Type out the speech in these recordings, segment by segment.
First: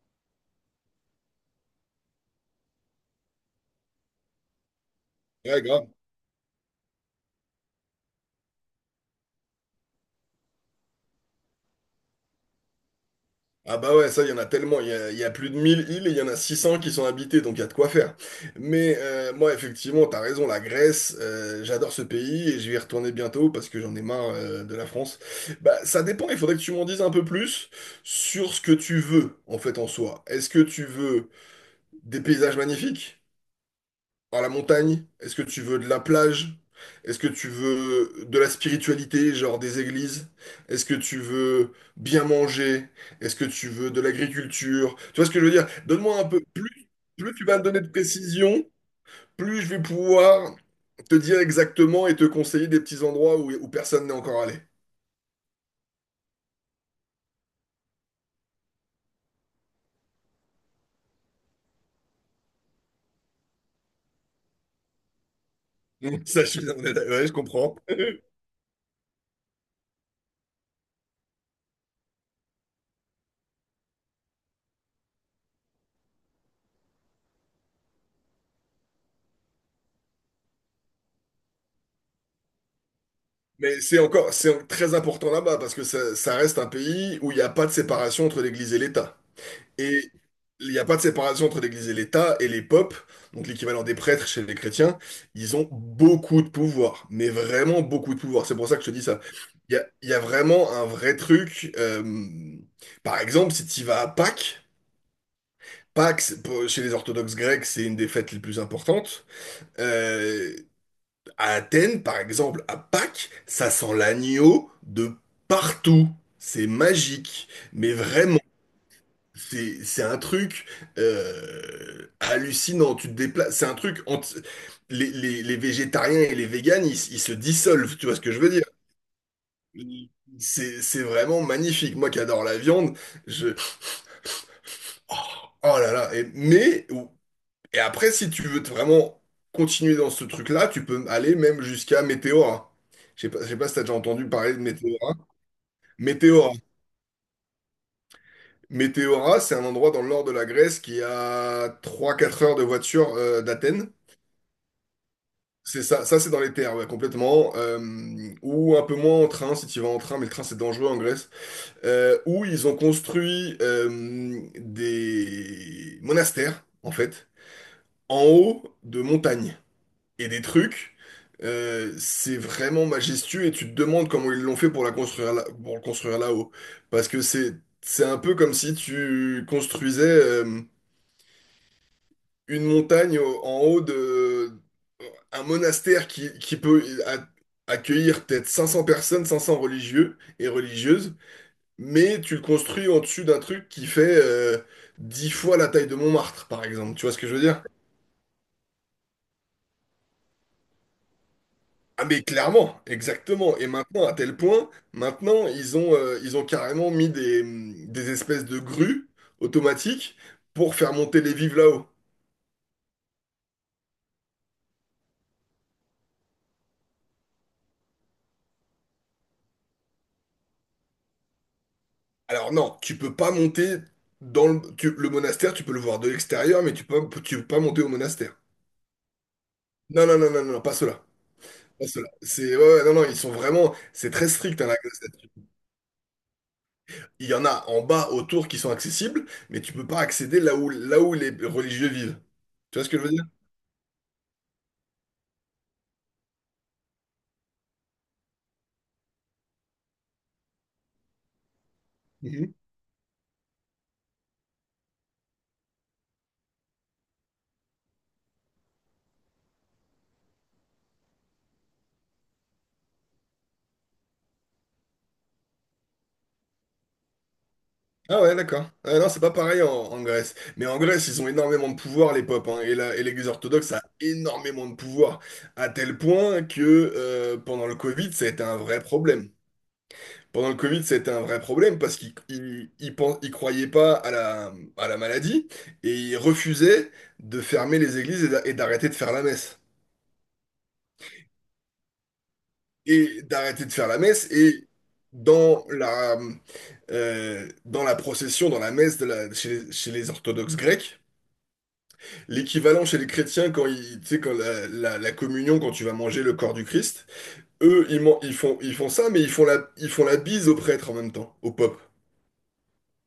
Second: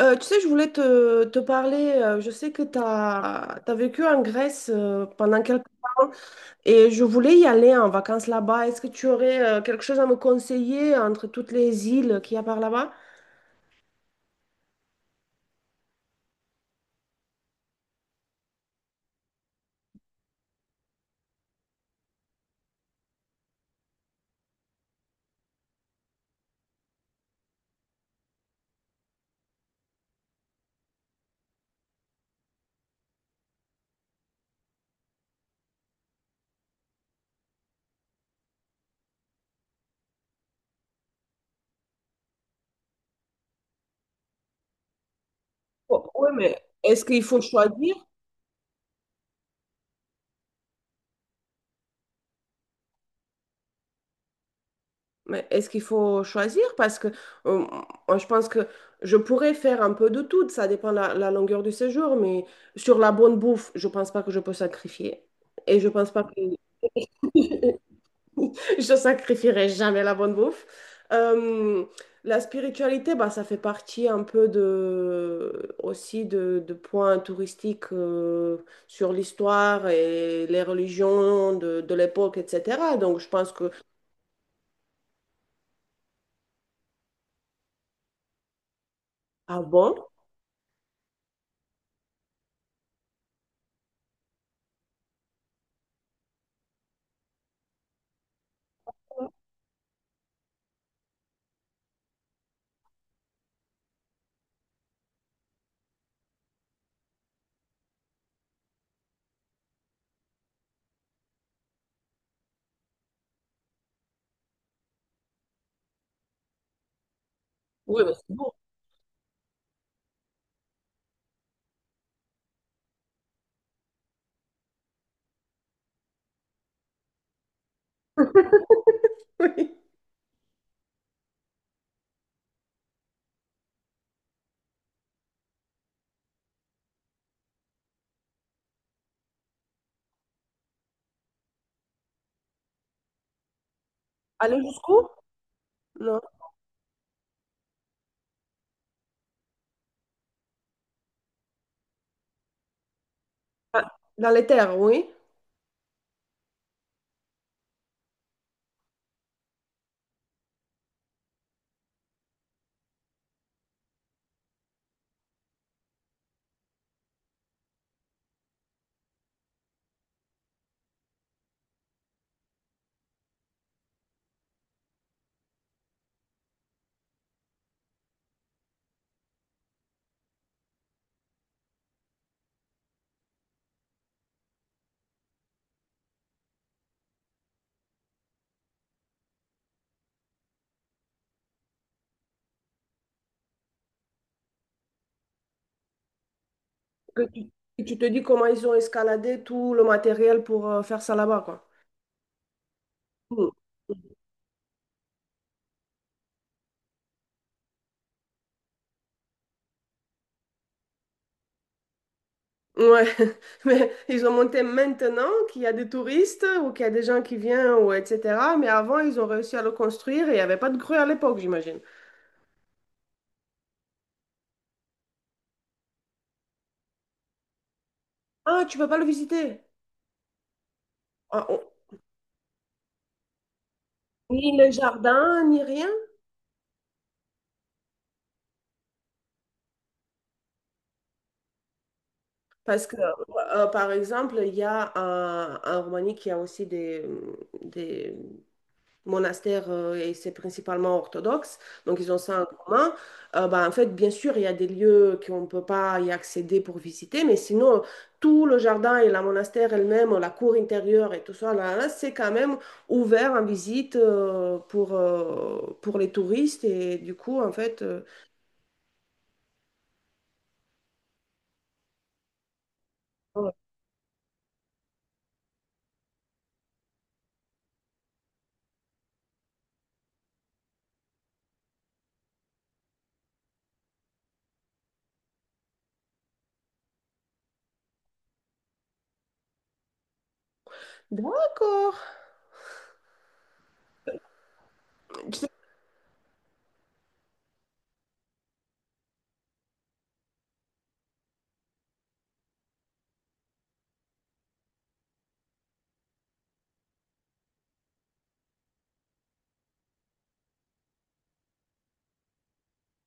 Tu sais, je voulais te parler, je sais que tu as vécu en Grèce pendant Ouais, quelques grave. temps et je voulais y aller en vacances là-bas. Est-ce que tu aurais quelque chose à me conseiller entre toutes les îles qu'il y a par là-bas? Ah bah ouais, ça, il y en a tellement. Il y a plus de 1000 îles et il y en a 600 qui sont habitées, donc il y a de quoi faire. Mais moi, effectivement, t'as raison, la Grèce, j'adore ce pays et je vais y retourner bientôt parce que j'en ai marre de la France. Bah, ça dépend, il faudrait que tu m'en dises un peu plus sur ce que tu veux, en fait, en soi. Est-ce que tu veux des paysages magnifiques? À la montagne? Est-ce que tu veux de la plage? Est-ce que tu veux de la spiritualité, genre des églises? Est-ce que tu veux bien manger? Est-ce que tu veux de l'agriculture? Tu vois ce que je veux dire? Donne-moi un Oui, peu. mais Plus, est-ce qu'il plus faut tu vas me donner de choisir? précision, plus je vais pouvoir te dire exactement et te conseiller des petits endroits où personne n'est encore allé. Mais est-ce qu'il faut choisir? Parce que euh, moi, je pense que je pourrais faire un peu de tout, ça dépend la longueur du séjour, mais sur la bonne bouffe, je pense pas que je peux sacrifier. Et je pense pas que Ça, ouais, je comprends. je sacrifierai jamais la bonne bouffe. Euh, la spiritualité, bah, ça fait partie un peu de, aussi de points touristiques sur l'histoire et les religions de l'époque, etc. Donc, je pense que Mais c'est encore, c'est très important là-bas parce que ça reste un pays où il n'y a pas de séparation entre l'Église et l'État. ah bon, Et il n'y a pas de séparation entre l'Église et l'État, et les popes, donc l'équivalent des prêtres chez les chrétiens, ils ont beaucoup de pouvoir, mais vraiment beaucoup de pouvoir. C'est pour ça que je te dis ça. Il y a vraiment un vrai truc. Par exemple, si tu vas à Pâques, chez les orthodoxes grecs, c'est une des fêtes les plus importantes. Euh, à Athènes, par exemple, à Pâques, ça sent l'agneau de partout. C'est magique, mais oui, mais c'est vraiment. bon. C'est un truc hallucinant. Tu te déplaces. C'est un truc entre les végétariens et les véganes, ils se dissolvent. Tu vois ce que je veux dire? Oui. C'est vraiment magnifique. Moi qui adore la viande, je oh, oh là là. Et, mais et après, si tu veux te vraiment continuer dans ce truc-là, tu peux aller même jusqu'à Météora. Je sais pas si t'as déjà entendu parler de Aller jusqu'où? Météora. Non. Météora. Météora, c'est un endroit dans le nord de la Grèce qui est à 3-4 heures de voiture Ah, d'Athènes. dans les terres, oui. C'est ça, ça c'est dans les terres, ouais, complètement. Ou un peu moins en train, si tu vas en train, mais le train c'est dangereux en Grèce. Où ils ont construit des monastères, en fait, en haut de montagnes. Et des trucs, c'est vraiment majestueux et tu te demandes comment ils l'ont fait pour la construire là, pour le construire là-haut. Parce que c'est un peu comme si tu construisais une montagne en haut de un monastère qui peut accueillir peut-être 500 personnes, 500 religieux et religieuses, mais tu le construis au-dessus d'un truc qui fait 10 fois la taille de Montmartre, par exemple. Tu vois ce Que que je veux tu, dire? que tu te dis comment ils ont escaladé tout le matériel pour faire ça là-bas, quoi. Ah mais clairement, Mm. exactement. Et maintenant, à tel point, maintenant, ils ont carrément mis des espèces de grues automatiques pour faire monter les vives là-haut. Ouais, mais ils ont monté maintenant qu'il y a des touristes ou qu'il y a des gens qui viennent ou etc. Mais avant, ils ont réussi à le construire et il n'y avait pas de grue à l'époque, j'imagine. Alors non, tu peux pas monter dans le monastère, tu peux le voir de l'extérieur, mais tu peux pas monter au monastère. Ah, tu peux pas le visiter. Non, non, non, non, non, non, pas cela. Ah, on- Pas ceux-là. C'est, ouais, ouais, non, non, ils sont vraiment, c'est très Ni strict, hein, le la Grèce, là-dessus. jardin, ni rien. Il y en a en bas, autour, qui sont accessibles, mais tu peux pas accéder là où les religieux vivent. Tu vois Parce ce que, que je veux dire? Par exemple, il y a en Roumanie qui a aussi des, monastère et c'est principalement orthodoxe, donc ils ont ça en Mhm. commun. Bah, en fait, bien sûr, il y a des lieux qu'on ne peut pas y accéder pour visiter, mais sinon, tout le jardin et la monastère elle-même, la cour intérieure et tout ça, là, c'est quand même ouvert en visite pour les touristes et du coup, en fait, Ah ouais, d'accord. Ah non, c'est pas pareil en, en Grèce. Mais en Grèce, ils ont énormément de pouvoir, les popes, hein, et et l'Église voilà. orthodoxe a énormément de pouvoir, à tel point que pendant le Covid, ça a été un vrai problème. Pendant le Covid, c'était un vrai problème parce qu'ils croyaient pas à à la maladie et ils refusaient de fermer les églises et et d'arrêter de faire la messe. D'accord. Et d'arrêter de faire la messe et dans la, dans la procession, dans la messe de la, chez les orthodoxes grecs, l'équivalent chez les chrétiens quand ils, tu sais, quand la communion, quand tu vas manger le corps du Christ, eux, ils font ça, mais ils font la bise au prêtre en même temps, au pope.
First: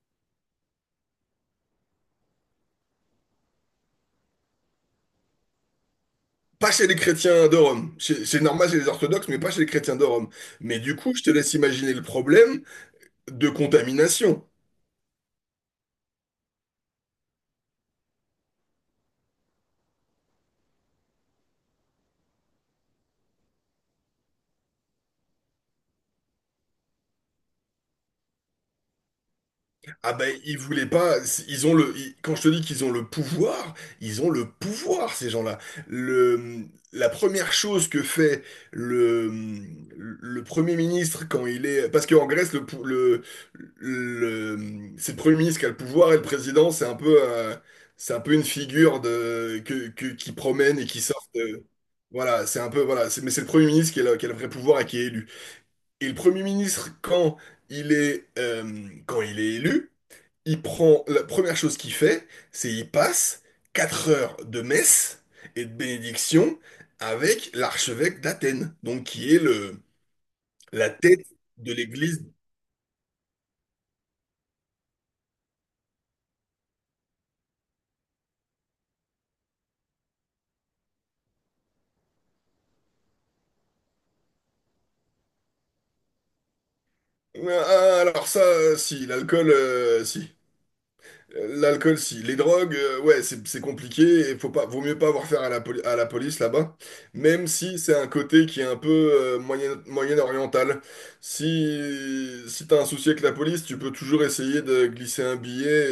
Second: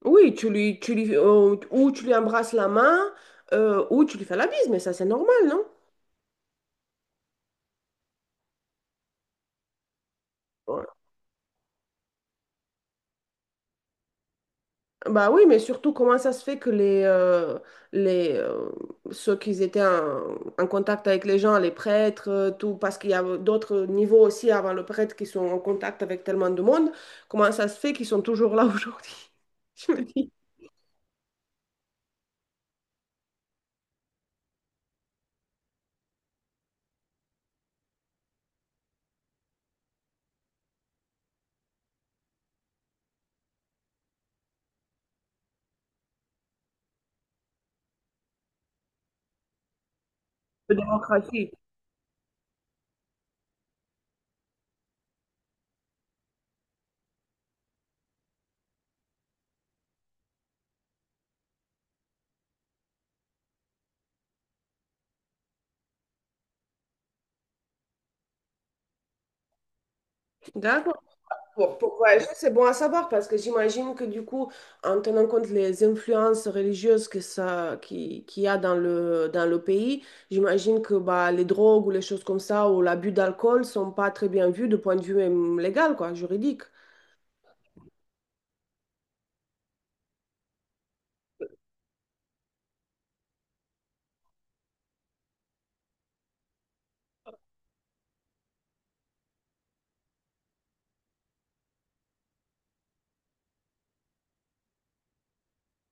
Oui, tu lui, ou tu lui embrasses la main, ou tu lui fais la bise, mais ça c'est normal, non? Pas chez les chrétiens de Rome. C'est normal chez les orthodoxes, mais pas chez les chrétiens de Rome. Mais du coup, je te laisse imaginer le problème de contamination. Bah oui, mais surtout, comment ça se fait que les, ceux qui étaient en, en contact avec les gens, les prêtres, tout, parce qu'il y a d'autres niveaux aussi avant le prêtre qui sont en contact avec tellement de monde, comment ça se fait qu'ils sont toujours là aujourd'hui? Je me Ah dis, ben, ils voulaient pas. Ils ont le. Ils- Quand je te dis qu'ils ont le pouvoir, ils ont le pouvoir, ces gens-là. Le, la première chose que fait le, le Premier ministre quand il est. Parce qu'en Grèce, le, pou- le- c'est le Premier ministre qui a le pouvoir et le président, c'est un peu une figure de, qui la promène et qui sort démocratie. de. Voilà, c'est un peu. Voilà, c'est, mais c'est le Premier ministre qui a, qui a le vrai pouvoir et qui est élu. Et le Premier ministre, quand il est élu il prend, la première chose qu'il fait, c'est il passe 4 heures de messe et de bénédiction avec l'archevêque d'Athènes, donc qui est le, la D'accord. tête de Pour l'église. voyager, c'est bon à savoir parce que j'imagine que du coup, en tenant compte les influences religieuses que ça, qui, qu'il y a dans le pays, j'imagine que bah, les drogues ou les choses comme ça ou l'abus d'alcool sont pas très bien vus du point de vue même légal, quoi, juridique. Ah, alors ça, si, l'alcool, si. L'alcool, si. Les drogues, ouais, c'est compliqué et faut pas, vaut mieux pas avoir affaire à à la police là-bas. Même si c'est un côté qui est un peu moyen-oriental. Si, si t'as un souci avec la police, tu peux toujours essayer de glisser un billet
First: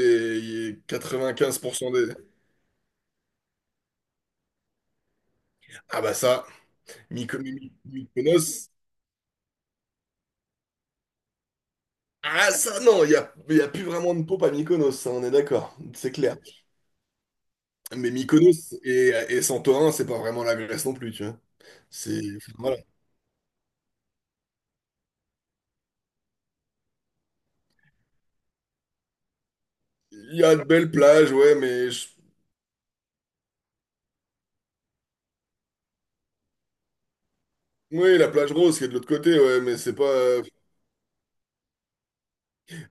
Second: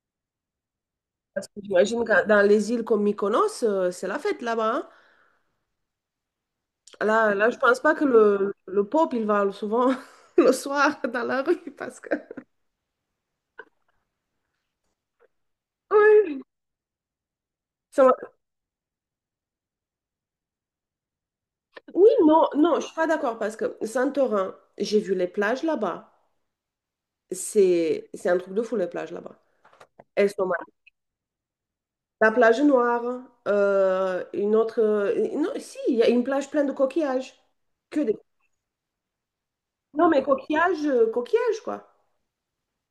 et, quatre-vingt Parce quinze que pour cent j'imagine des... que dans les îles comme Mykonos, c'est la fête là-bas, hein. Ah bah ça, Là, là, je pense pas que le, Mykonos... le peuple, il va souvent le soir dans la rue parce que... Ah ça, non, y a plus vraiment de pop à Mykonos, ça, on est d'accord, c'est clair. Oui, ça Mais m'a- Mykonos et Santorin, c'est pas vraiment la Grèce non plus, tu vois. oui, C'est... non, voilà. non, je suis pas d'accord parce que Santorin, j'ai vu les plages là-bas. C'est un truc de fou, les plages là-bas. Elles Il y sont a mal. de belles plages, ouais, mais je- La plage noire, une autre, non, si, il y a une plage pleine de coquillages. Que des. oui, la plage rose qui est de l'autre côté, ouais, mais c'est pas. Non, mais coquillages, coquillages, quoi.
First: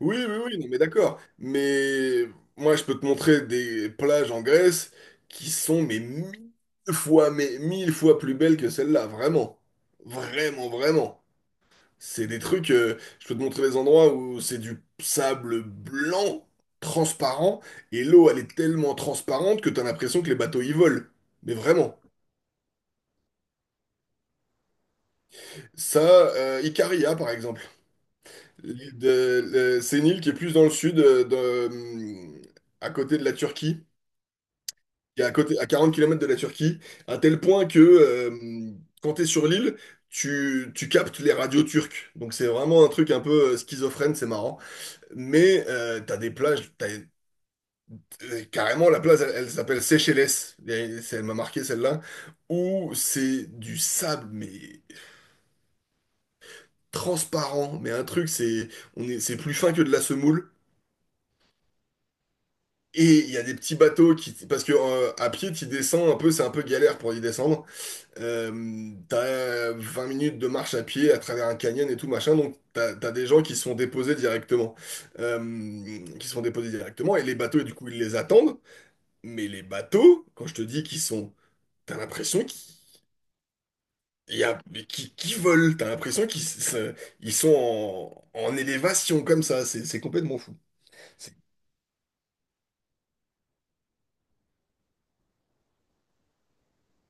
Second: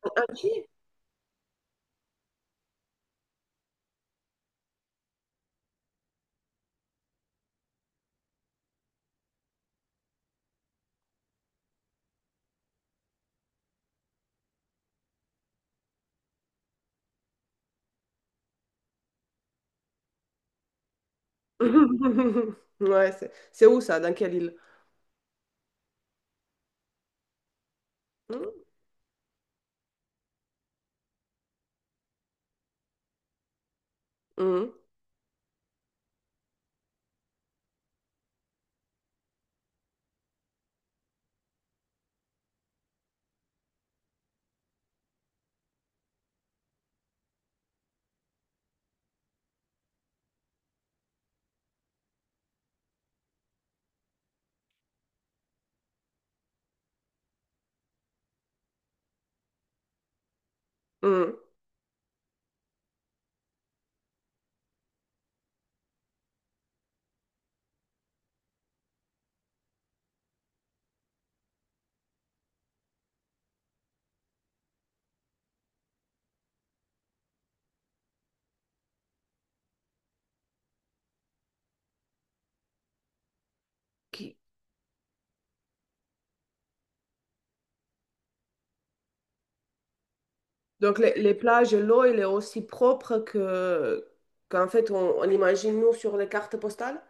Oui, oui, oui, Si. non, mais d'accord. Mais moi, je peux te montrer des plages en Grèce qui sont mais mille fois plus belles que celle-là, vraiment, vraiment, vraiment. C'est des trucs. Je peux te montrer des endroits où c'est du sable blanc, transparent, et l'eau, elle est tellement transparente que t'as l'impression que les bateaux y volent. Mais vraiment. Ouais, c'est où ça? Dans quelle île? Ça, Icaria, par exemple. C'est une île qui est plus dans le sud, à côté de la Turquie, Mhm, qui est à côté, à 40 kilomètres de la Turquie, à tel point que quand tu es sur l'île, tu captes les radios turques. Donc c'est vraiment un truc un peu schizophrène, c'est marrant. Mais t'as des plages, t'as- carrément la plage, elle s'appelle Seychelles, et c'est- elle m'a marqué celle-là, où c'est du sable, mais transparent, mais un truc, c'est on est, c'est plus fin que de la semoule. mhm. Et il y a des petits bateaux qui... Parce que à pied, tu descends un peu, c'est un peu galère pour y descendre. T'as 20 minutes de marche à pied à travers un canyon et tout, machin. Donc, t'as des gens qui sont déposés directement. Et les bateaux, du coup, ils les attendent. Mais les bateaux, quand je te dis qu'ils sont... T'as l'impression qu'ils... Qui- il y a- qui volent. T'as l'impression qu'ils se- ils sont en, en élévation comme ça. C'est complètement fou. Donc, les plages, l'eau, elle est aussi propre que qu'en fait, on imagine nous sur les cartes postales.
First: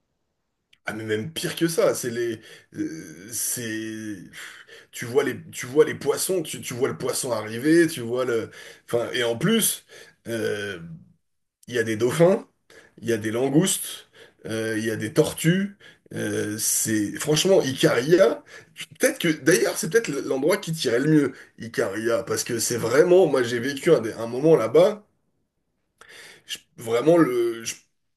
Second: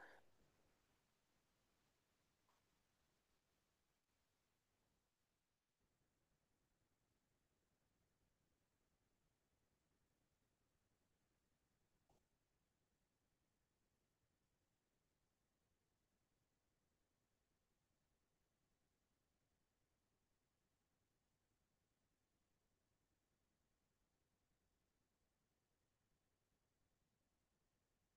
Ah mais même pire que ça, c'est les, c'est, tu vois les poissons, tu vois le poisson arriver, tu vois le, enfin et en plus, euh, il y a des dauphins, il y a des langoustes, il y a des tortues, c'est franchement Icaria, peut-être que d'ailleurs c'est peut-être l'endroit qui tirait le mieux Icaria parce que c'est vraiment, moi j'ai vécu un, des- un moment là-bas je- vraiment, le, je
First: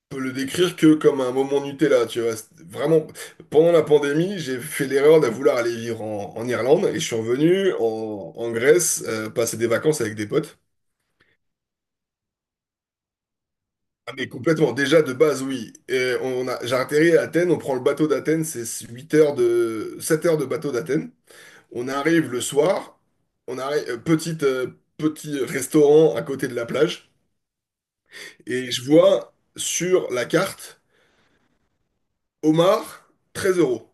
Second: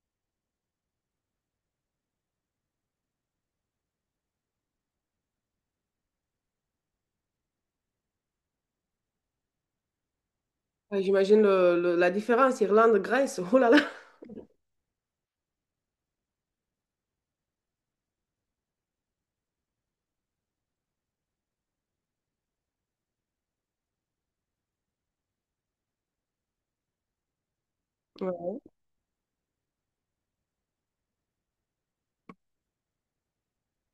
peux le décrire que comme un moment Nutella, tu vois. C'était vraiment, pendant la pandémie, j'ai fait l'erreur de vouloir aller vivre en, en Irlande et je suis revenu en, en Grèce, passer des vacances avec des potes. Ouais, j'imagine le- la différence, Irlande, Grèce, oh là là. Ah, mais complètement, déjà de base, oui. Et on a, j'ai atterri à Athènes, on prend le bateau d'Athènes, c'est 8 heures de, 7 heures de bateau d'Athènes. On arrive le soir, on arrive, petit restaurant à côté de la plage, Ouais. et je vois sur la carte, homard, 13 euros.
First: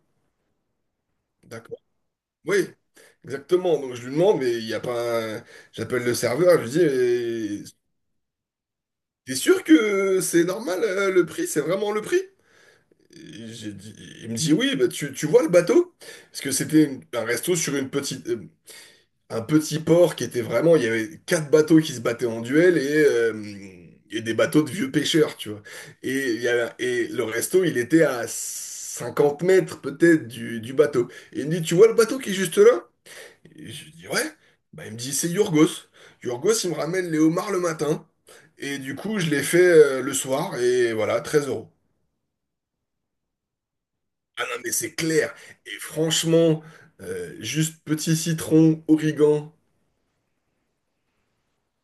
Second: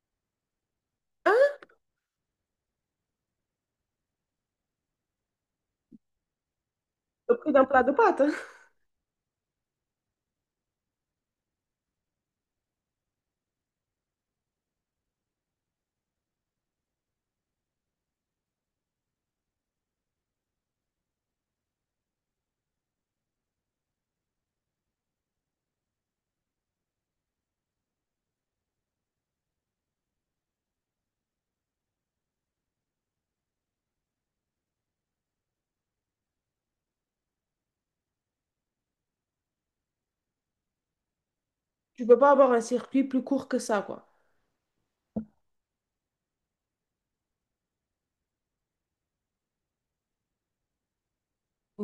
D'accord. Oui, exactement. Donc je lui demande, mais il n'y a pas un- j'appelle le serveur, je lui Le prix d'un dis, mais plat de pâtes. t'es sûr que c'est normal le prix? C'est vraiment le prix? Et j'ai dit- Il me dit, oui, bah, tu vois le bateau? Parce que c'était un resto sur une petite, un petit port qui était vraiment... Il y avait 4 bateaux qui se battaient en duel et des bateaux de vieux pêcheurs, tu vois. Et, il y avait- et le resto, il était à 50 mètres peut-être du bateau. Et il me dit, tu vois le bateau qui est juste là? Et je lui dis, ouais. Bah, il me dit, c'est Yorgos. Yorgos, il me ramène les homards le matin. Et du coup, je les fais le soir. Et voilà, 13 euros. Tu peux pas avoir un circuit plus court que ça, quoi. Ah non, mais c'est clair. Et franchement, juste petit citron, origan,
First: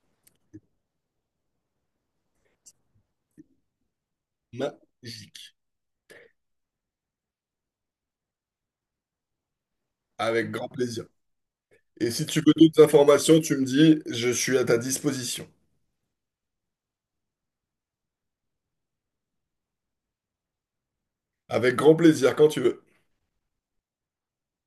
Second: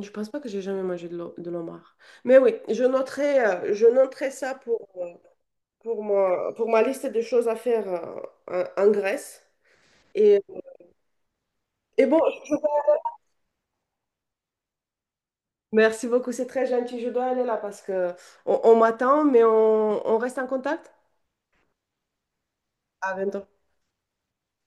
Je pense pas que j'ai jamais mangé de l'o- de l'homard. Mais oui, je noterai ça magique. pour moi, pour ma liste de choses à faire en en Grèce. Et, Avec grand plaisir. et Et bon, si tu veux d'autres informations, tu me dis, je suis à ta disposition. merci beaucoup, c'est très gentil. Je dois aller là parce que on m'attend, mais on reste en contact. Avec grand plaisir, quand tu veux. À bientôt.